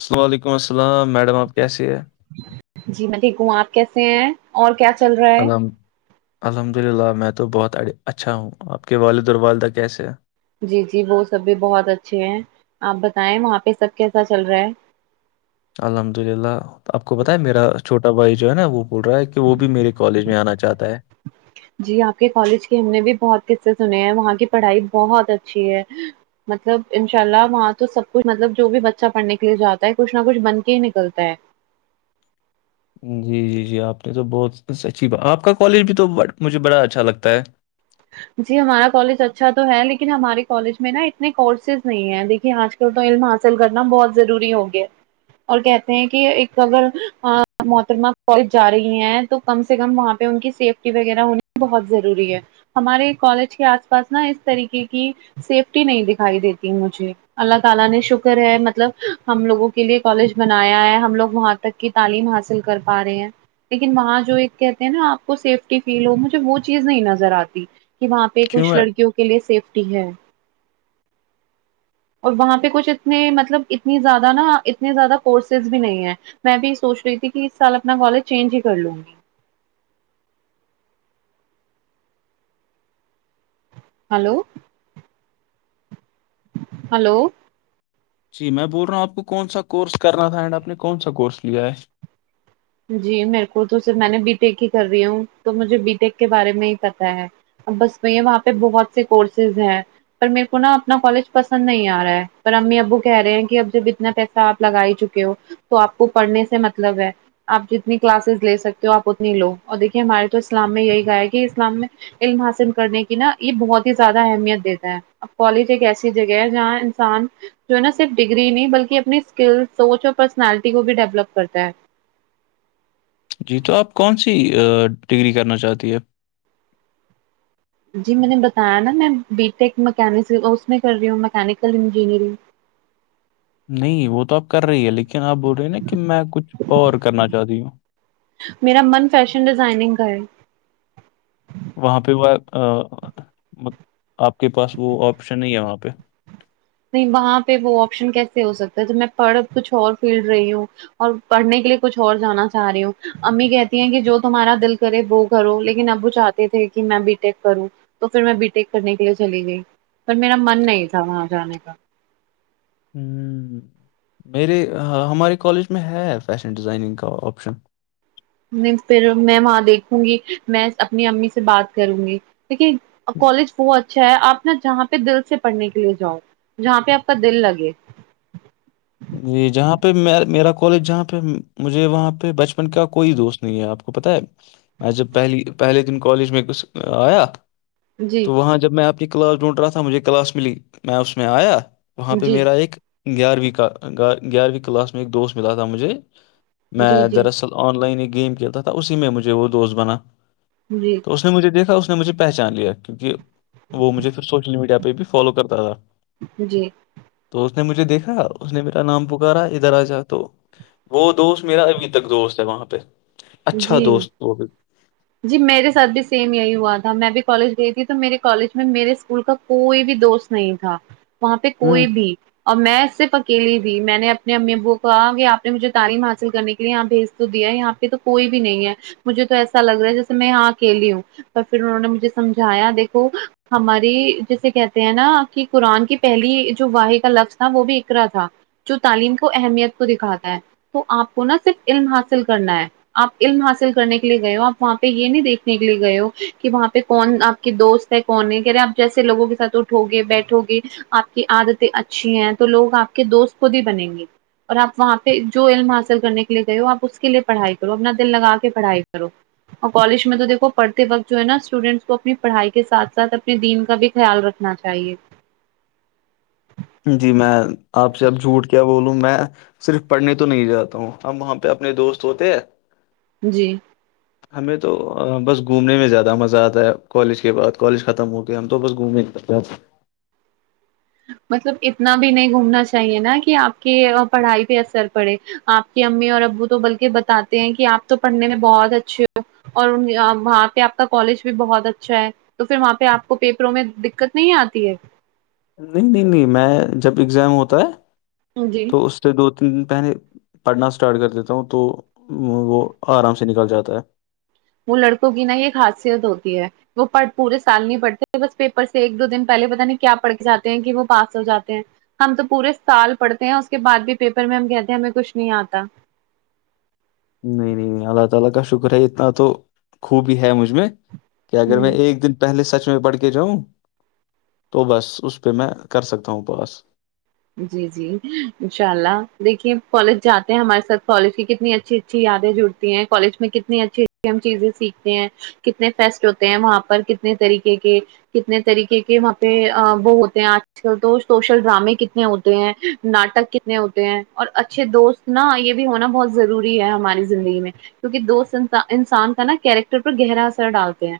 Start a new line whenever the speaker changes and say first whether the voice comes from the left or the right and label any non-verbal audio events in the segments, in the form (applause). left: السلام علیکم میڈم آپ کیسے ہیں
right: جی میں دیکھ ہوں آپ کیسے ہیں اور کیا چل رہا ہے
left: الحم الحمد للہ میں تو بہت اچھا ہوں آپ کے والد اور والدہ کیسے ہے
right: جی جی وہ سب بھی بہت اچھے ہیں آپ بتائیں وہاں پہ سب کیسا چل رہا ہے
left: الحمد للہ آپ کو بتیں میرا چھوٹا بھائی جو ہے نا وہ بول رہا ہے کہ وہ بھی میرے کالج میں آنا چاہتا ہے
right: جی آپ کے کالج کے ہم نے بھی بہت قصے سنے ہیں وہاں کی پڑھائی بہت اچھی ہے مطلب ان شاء اللہ وہاں تو سب کچھ مطلب جو بھی بچہ پڑھنے کے لیے جاتا ہے کچھ نہ کچھ بن کے ہی نکلتا ہے
left: جی جی جی آپ نے تو بہت سچی بات آپ کا کالج بھی تو مجھے بڑا اچھا لگتا ہے
right: جی ہمارا کالج اچھا تو ہے لیکن ہمارے کالج میں نا اتنے کورسز نہیں ہے دیکھیے آج کل تو علم حاصل کرنا بہت ضروری ہو گیا اور کہتے ہیں کہ ایک اگر محترمہ کالج جا رہی ہے تو کم سے کم وہاں پہ ان کی سیفٹی وغیرہ ہونی بہت ضروری ہے ہمارے کالج کے آس پاس نا اس طریقے کی سیفٹی نہیں دکھائی دیتی مجھے پیچھے اللہ تعالی نے شکر ہے مطلب ہم لوگوں کے لیے کالج بنایا ہے ہم لوگ تک کی تعلیم حاصل کر پا رہے ہیں لیکن وہاں جو ایک کہتے ہیں نا آپ کو سیفٹی فیل ہو مجھے وہ چیز نہیں نظر آتی کہ وہاں پہ
left: کیوں
right: کچھ
left: ہے
right: لڑکیوں کے لیئے سیفٹی ہے
left: (unintelligible)
right: اور وہاں پہ کچھ اتنے مطلب اتنی زیادہ نا اتنے زیادہ کورسز بھی نہیں ہے میں بھی سوچ رہی تھی کہ اس سال اپنا کالج چینج ہی کر لوں گی ہلو ہلو
left: جی میں بول رہا ہوں آپ کون سا کورس کرنا تھا اینڈ آپ نے کون سا کورس لیا ہے
right: جی میرے کو تو صرف میں نے بیٹیک ہی کر رہی ہوں تو مجھے بی ٹیک کے بارے میں ہی پتا ہے بس بھییا وہاں پہ بہت سے کورسز ہیں پر میرے کو نا اپنا کالج پسند نہیں آ رہا ہے پر امی ابو کہہ رہے ہیں کہ اب جب اتنا پیسے آپ لگائی چکے ہو تو آپ کو پڑھنے سے مطلب ہے آپ جتنی کلاسز لے سکتے ہو آپ اتنی لو اور دیکھیے ہمارے تو اسلام میں یہی گا ہے کہ اسلام میں علم حاصل کرنے کی نا یہ بہت ہی زیادہ اہمیت دیتا ہے اب کالج ایک ایسی جگہ ہے جہاں انسان جو ہے نا صرف ڈگری نہیں بلکہ اپنی اسکل سوچ اور پرسنالٹی کو بھی ڈیولپ کرتا ہے
left: جی تو آپ کون سی ڈگری کرنا چاہتی ہے
right: جی میں نے بتایا نا میں بی ٹیک مکینس اس میں کر رہی ہوں مکینیکل انجینئرنگ
left: نہیں وہ تو آپ کر رہی ہے لیکن آپ بول رہے نا کہ میں کچھ اور کرنا چاہتی ہوں
right: میرا من فیشن ڈیزائننگ کر ہے
left: وہاں پہ وہ آپ کے پاس وہ آپشن نہیں ہے وہاں پہ
right: نہیں وہاں پہ وہ آپشن کیسے ہو سکتا ہے تو میں پڑھ کچھ اور فیلڈ رہی ہوں اور پڑھنے کے لیے کچھ اور جانا چاہ رہی ہوں امی کہتی ہیں کہ جو تمہارا دل کرے وہ کرو لیکن اب وہ چاہتے تھے کہ میں بی ٹیک کروں تو پھر میں بیٹیک کرنے کے لیے چلی گئی پر میرا من نہیں تھا وہاں جانے کا
left: میرے ہمارے کالج میں ہے فیشن ڈیزائننگ کا آپشن
right: نہیں پھر میں وہاں دیکھوں گی میں اپنی امی سے بات کروں گی ٹھیک ہے کالج وہ اچھا ہے آپ نا جہاں پہ دل سے پڑھنے کے لیے جاؤ جہاں پہ آپ کا دل لگے
left: جی جہاں پہ میرا کالج جہاں پہ مجھے وہاں پہ بچپن کا کوئی دوست نہیں ہے آپ کو پتہ ہے میں جب پہلی پہلے دن کالج میں آیا
right: جی
left: تو وہاں جب میں اپنی کلاس ڈھونٹ رہا تھا مجھے کلاس ملی میں اس میں آیا وہاں پہ
right: جی
left: میرا ایک گیارہویں کا گیارہویں کلاس میں ایک دوست ملا تھا مجھے میں
right: جی جی
left: دراصل آن لائن ایک گیم کھیلتا تھا اسی میں مجھے وہ دوست بنا
right: جی
left: تو اس نے مجھے دیکھا اس نے مجھے پہچان لیا کیونکہ وہ مجھے پھر سوشل میڈیا پہ بھی فالو کرتا تھا
right: جی
left: تو اس نے مجھے دیکھا اس نے میرا نام پکارا ادھر آ جا تو وہ دوست میرا ابھی تک دوست ہے وہاں پہ
right: جی
left: اچھا دوست وہ بھی
right: جی میرے ساتھ بھی سیم یہی ہوا تھا میں بھی کالج گئی تھی تو میرے کالج میں میرے اسکول کا کوئی بھی دوست نہیں تھا وہاں پہ
left: ہوں
right: کوئی بھی اور میں اس ص سےف اکیلی تھی میں نے اپنے امی ابو کو کہا کہ آپ نے مجھے تعلیم حاصل کرنے کے لیے یہاں بھیج تو دیا یہاں یہ تو کوئی بھی نہیں ہے مجھے تو ایسا لگ رہا ہے جسے میں یہاں اکیلی ہوں تو پھر انہوں نے مجھے سمجھایا دیکھو ہماری جیسے کہتے ہیں نا کہ قرآن کی پہلی جو واح کا لفظ تھا وہ بھی اکرا تھا جو تعلیم کو اہمیت کو دکھاتا ہے تو آپ کو نہا صرف علم حاصل کرنا ہے آپ علم حاصل کرنے کے لیے گئے ہو آپ وہاں پہ یہ نہیں دیکھنے کے لیے گئے ہو کہ وہاں پہ کون آپ کے دوست کون ہے کہہ رہے آپ جیسے لووں کے سھ اٹھو گے بیٹھو گے آپ کی عادتیں اچھی ہیں تو لوگ آپ کے دوست خود ہی بنیں گے اور آپ وہاں پہ جو علم حاصل کرنے کے لیے گئے ہو آپ اس کے لیے پڑھائی کرو اپنا دل لگا کے پڑھائی کرو اور کالج میں تویکھو پڑھتے وقت جو ہے نا اسٹوڈینٹس کو اپنی پڑھائی کے ساتھ ساتھ اپنے دین کا بھی خیال رکھنا چاہیے
left: جی میں آپ سے اب جھوٹ کیا بولوں میں صرف پڑھنے تو نہیں جاتا ہوں اب وہاں پہ اپنے دوست ہوتے ہیں
right: جی
left: (unintelligible) ہمیں تو بس گھومنے میں زیادہ مزہ آتا ہے کالج کے بعد کالج ختم ہو کے ہم تو بس گھوم ہی نہیں پتے
right: مطلب اتنا بھی نہیں گھومنا چاہیے نا کہ آپ کی پڑھائی پہ اثر پڑے آپ کی امی اور ابو تو بلکہ بتاتے ہیں کہ آپ تو پڑھنے میں بہت اچھے ہو اور وہاں پہ آپ کا کالج بھی بہت اچھا ہے تو پھر وہاں پہ آپ کو پیپروں میں دقت نہیں آتی ہے
left: نہیں نہیں نہیں میں جب ایگزام ہوتا ہے
right: ہاں جی
left: اس سے دو تین دن پہلے پڑھنا اسٹارٹ کر دیتا ہوں تو وہ آرام سے نکل جاتا ہے
right: وہ لڑکوں کی نہ یہ خاصیت ہوتی ہے وہ پڑ پورے سال نہیں پڑھتے تھ بس پیپر سے ایک دو دن پہلے پتا نہیں کیا پڑھ کے جاتے ہیں کہ وہ پاس ہو جاتے ہیں ہم تو پورے سال پڑھتے ہیں اس کے بعد بھی پیپر میں ہم کہتے ہیں ہمیں کچھ نہیں آتا
left: نہیں اللہ تعالی کا شکر ہے اتنا تو خوبی ہے مجھ میں کہ اگر
right: ہ
left: میں ایک دن پہلے سچ میں پڑھ کے جاؤں تو بس اس پہ میں کر سکتا ہوں پاس
right: جی جی انشاء اللہ دیکھیے کالج جاتے ہیں ہمارے ساتھ کالج کی کتنی اچھی اچھی یادیں جڑتی کالج میں کتنی اچھی اچھی ہم چیزیں سیکھتے ہیں کتنے فیسٹ ہوتے ہیں وہاں پر کتنے طریقے کے کتنے طریقے کے وہاں پہ وہ ہوتے ہیں آج کل تو سوشل ڈرامے کتنے کتنے ہوتے ہیں ناٹک کتنے ہوتے ہیں اور اچھے دوست نا یہ بھی ہونا بہت ضروری ہے ہماری زندگی میں کیونکہ دوست انسان کا نا کیریکٹر پر گہرا اثر ڈالتے ہیں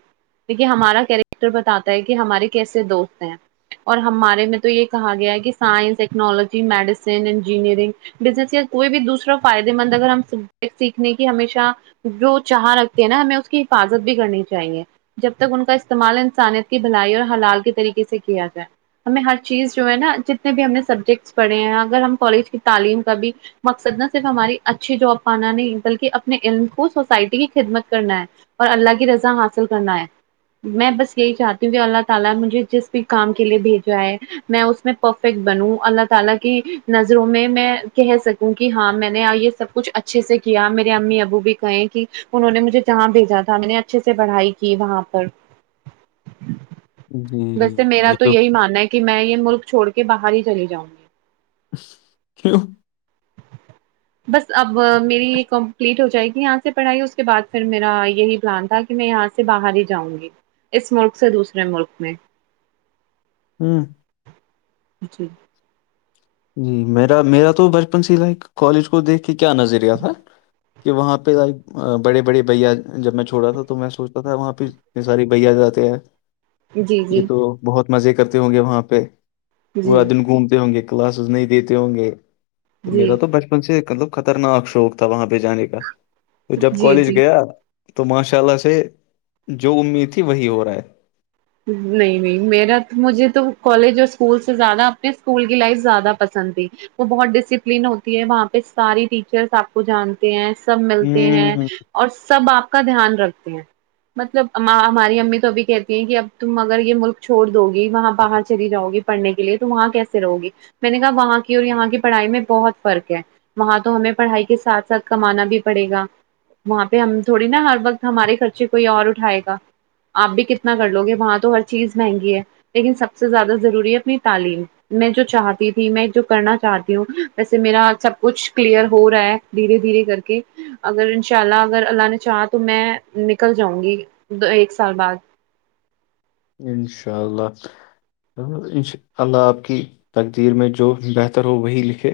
right: دیکے ہمارا کیریکٹر بتاتا ہے کہ ہمارے کیسے دوست ہیں اور ہمارے میں تو یہ کہا گیا ہے کہ science technology medicine engineering business یا کوئی بھی دوسرا فائدے مند اگر ہم سیکھنے کی ہمیشہ جو چاہ رکھتی ہیں نا ہمیں اس کی حفاظت بھی کرنی چاہیے جب تک ان کا استعمال انسانیت کی بھلائی اور حلال کے طریقے سے کیا جائے ہمیں ہر چیز جو ہے نا جتنے بھی ہم نے سبجیکٹس پڑھے ہیں اگر ہم کالج کی تعلیم کا بھی مقصد نہ صرف ہماری اچھی جاب پانا نہیں بلکہ اپنے علم کو سوسائٹی کی خدمت کرنا ہے اور اللہ کی رضا حاصل کرنا ہے میں بس یہی چاہتی ہوں کہ اللہ تعالینے مجھے جس بھی کام کے لیے بھیجا ہے میں اس میں پرفیکٹ بنوں اللہ تعالی کی نظروں میں میں کہہ سکوں کہ ہاں میں نے یہ سب کچھ اچھا اچھے سے کیا میرے امی ابو بھی کہے کہ انہوں نے مجھے جہاں بھیجا تھا میں نے اچھے سے پڑھائی کی وہاں پر
left: (inaudible) جی جی
right: ویسے میرا
left: یہ
right: تو یہی ماننا ہے کہ میں یہ ملک چھوڑ کے باہر ہی چلی جاؤں گی
left: کی (unintelligible)
right: بس اب میری یہ کمپلیٹ ہو جائے گی یہاں سے پڑھائی اس کے بعد پھر میرا یہی پلان تھا کہ میں یہاں سے باہر ہی جاؤں گی اس ملک سے دوسرے ملک میں
left: ہوں
right: جی
left: جی میرا میرا تو بچپن سے کالج کو دیکھ کے کیا نظریہ تھا کہ وہاں پہ ایک بڑے بڑے بھیا جب میں چھوتا تھا تو میں سوچتا تھا وہاں پہ یہ ساری بھیا جاتے ہیں
right: جی
left: یہ
right: جی
left: تو بہت مزے کرتے ہوں گے وہاں پہ
right: جی
left: پورا دن گھومتے ہوں گے کلاسز نہیں دیتے ہوں گے تو
right: جی
left: میرا تو بچپن سے مطلب خطرناک شوق تھا وہاں پہ جانے کا تو جب
right: جی
left: کالج
right: جی
left: گیا تو ماشاء اللہ سے جو امید تھی وہی ہو رہا ہے
right: نہیں نہیں میرا مجھے تو کالج اور اسکول سے زیادہ اپنے اسکول کی لائف زیادہ پسند تھی وہ بہت ڈسپلین ہوتی ہے وہاں پہ ساری ٹیچرس آپ کو جانتے ہیں سب ملتے ہیں
left: ہوں
right: اور سب آپ کا دھیان رکھتے ہیں مطلب ہماری امی تو ابھی کہتی ہیں کہ اب تم اگر یہ ملک چھوڑ دو گی وہاں باہر چلی جاؤ گی پڑھنے کے لیے تو وہاں کیسے رہو گی میں نے کہا وہاں کی اور یہاں کی پڑھائی میں بہت فرق ہے وہاں تو ہمیں پڑھائی کے ساتھ ساتھ کمانا بھی پڑے گا وہاں پہ ہم تھوڑی نا ہر وقت ہمارے خرچے کوئی اور اٹھائے گا آپ بھی کتنا کر لو گے وہاں تو ہر چیز مہنگی ہے لیکن سب سے زیادہ ضروری ہے اپنی تعلیم میں جو چاہتی تھی میں جو کرنا چاہتی ہوں ویسے میرا سب کچھ کلیئر ہو رہا ہے دھیرے دھیرے کر کے اگر ان شاء اللہ اگر اللہ نے چاہا تو میں نکل جاؤں گی ایک سال بعد
left: ا شاء اللہ انشاء اللہ آپ کی تقدیر میں جو بہتر ہو وہی لکھے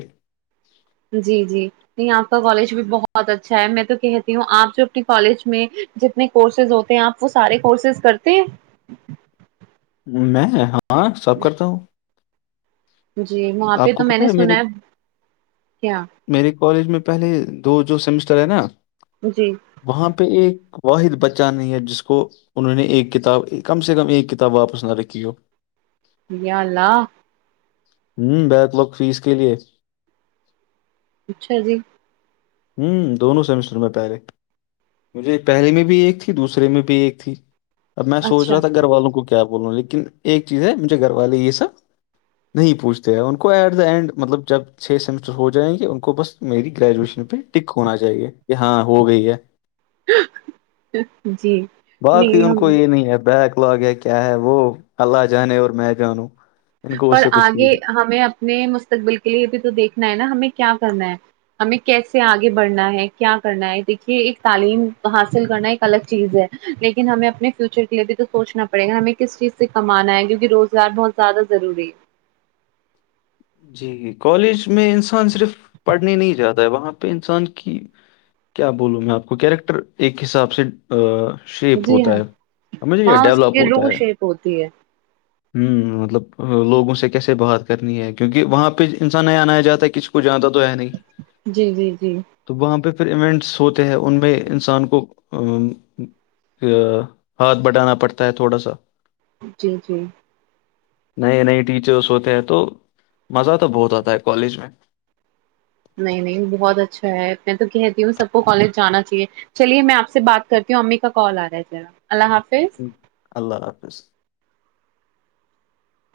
right: جی جی یہ آپ کا کالج بھی بہت اچھا ہے میں تو کہتی ہوں آپ جو اپنی کالج میں جتنے کورسز ہوتے ہیں آپ وہ سارے کورسز کرتے ہیں
left: میں ہاں سب کرتا ہوں
right: جی وہاں پہ
left: آپ
right: تو
left: کو
right: میں
left: پتا
right: نے سنا
left: میرے
right: ہے کیا
left: میرے کالج میں پہلے دو جو سیمسٹر ہے نا
right: جی
left: وہاں پہ ایک واحد بچہ نہیں ہے جس کو انہوں نے ایک کتاب کم سے کم ایک کب توت واپ نہ رکیو (unintelligible)
right: یا اللہ
left: ہوں بیک لگ فیس کے لیے
right: اچھا جی
left: ہوں دونوں سمسٹر میں پہریک مجھے پہلے میں بھی ایک تھی دوسرے میں بھی ایک تھی اب میں سوچ
right: اچھا
left: رہا تھا گھر والوں کو کیا بولوں لیکن ایک چیز ہے مجھے گھر والے یہ سب نہیں پوچھتے ہیں ان کو ایٹ دا اینڈ مطلب جب چھ سیمسٹر ہو جائیں گے ان کو بس میری گریجویشن پہ ٹک ہونا چاہیے کہ ہاں ہو گئی ہے
right: جی
left: باقی
right: نہیں
left: ان
right: ہم
left: کو یہ نہیں ہے بیک لگ ہے کہ کیا ہے وہ اللہ جانے اور میں جانوں ان کو اس
right: پر
left: سے کچھ
right: آگے
left: چیز نہیں۔
right: ہمیں اپنے مستقبل کے لیے بھی تو دیکھنا ہے نا ہمیں کیا کرنا ہے ہمیں کیسے آگے بڑھنا ہے کیا کرنا ہے دیکھیے ایک تعلیم حاصل کرنا ایک الگ چیز ہے لیکن ہمیں اپنے فیوچر کے لیے بھی تو سوچنا پڑے گا ہمیں کس چیز سے کمانا ہے کیونکہ روزگار بہت زیادہ ضروری ہے
left: جی جی کالج میں انسان صرف پڑھنے نہیں جاتا ہے وہاں انسان کی کیا بولوں میں آپ کو کیریکٹر ایک حساب سے
right: ہے
left: شیپ
right: جی ہاں
left: ہوتا ہے سجھے یہ
right: وہاں اس
left: ڈیولپ
right: کی
left: ہوتا
right: روح
left: ہے
right: شیپ ہوتی ہے
left: ہوں مطلب لوگوں سے کیسے بات کرنی ہے کیونکہ وہاں پہ انسان نیا آنایا جاتا ہے کسی کو جانتا تو ہے نہیں
right: جی جی جی
left: تو وہاں پہ پھر ایونٹس ہوتے ہیں ان میں انسان کو ہاتھ بٹانا پڑتا ہے تھوڑا سا
right: جی جی
left: نہیں نہیں ٹیچرس ہوتے ہیں تو مزہ تو بہت آتا ہے کالج میں
right: نہیں نہیں بہت اچھا ہے میں تو کہتی ہوں سب کو کالج جانا چاہیے چلیے میں آپ سے بات کرتی ہوں امی کا کال آ رہا ہے ذرا اللہ حافظ
left: اللہ حافظ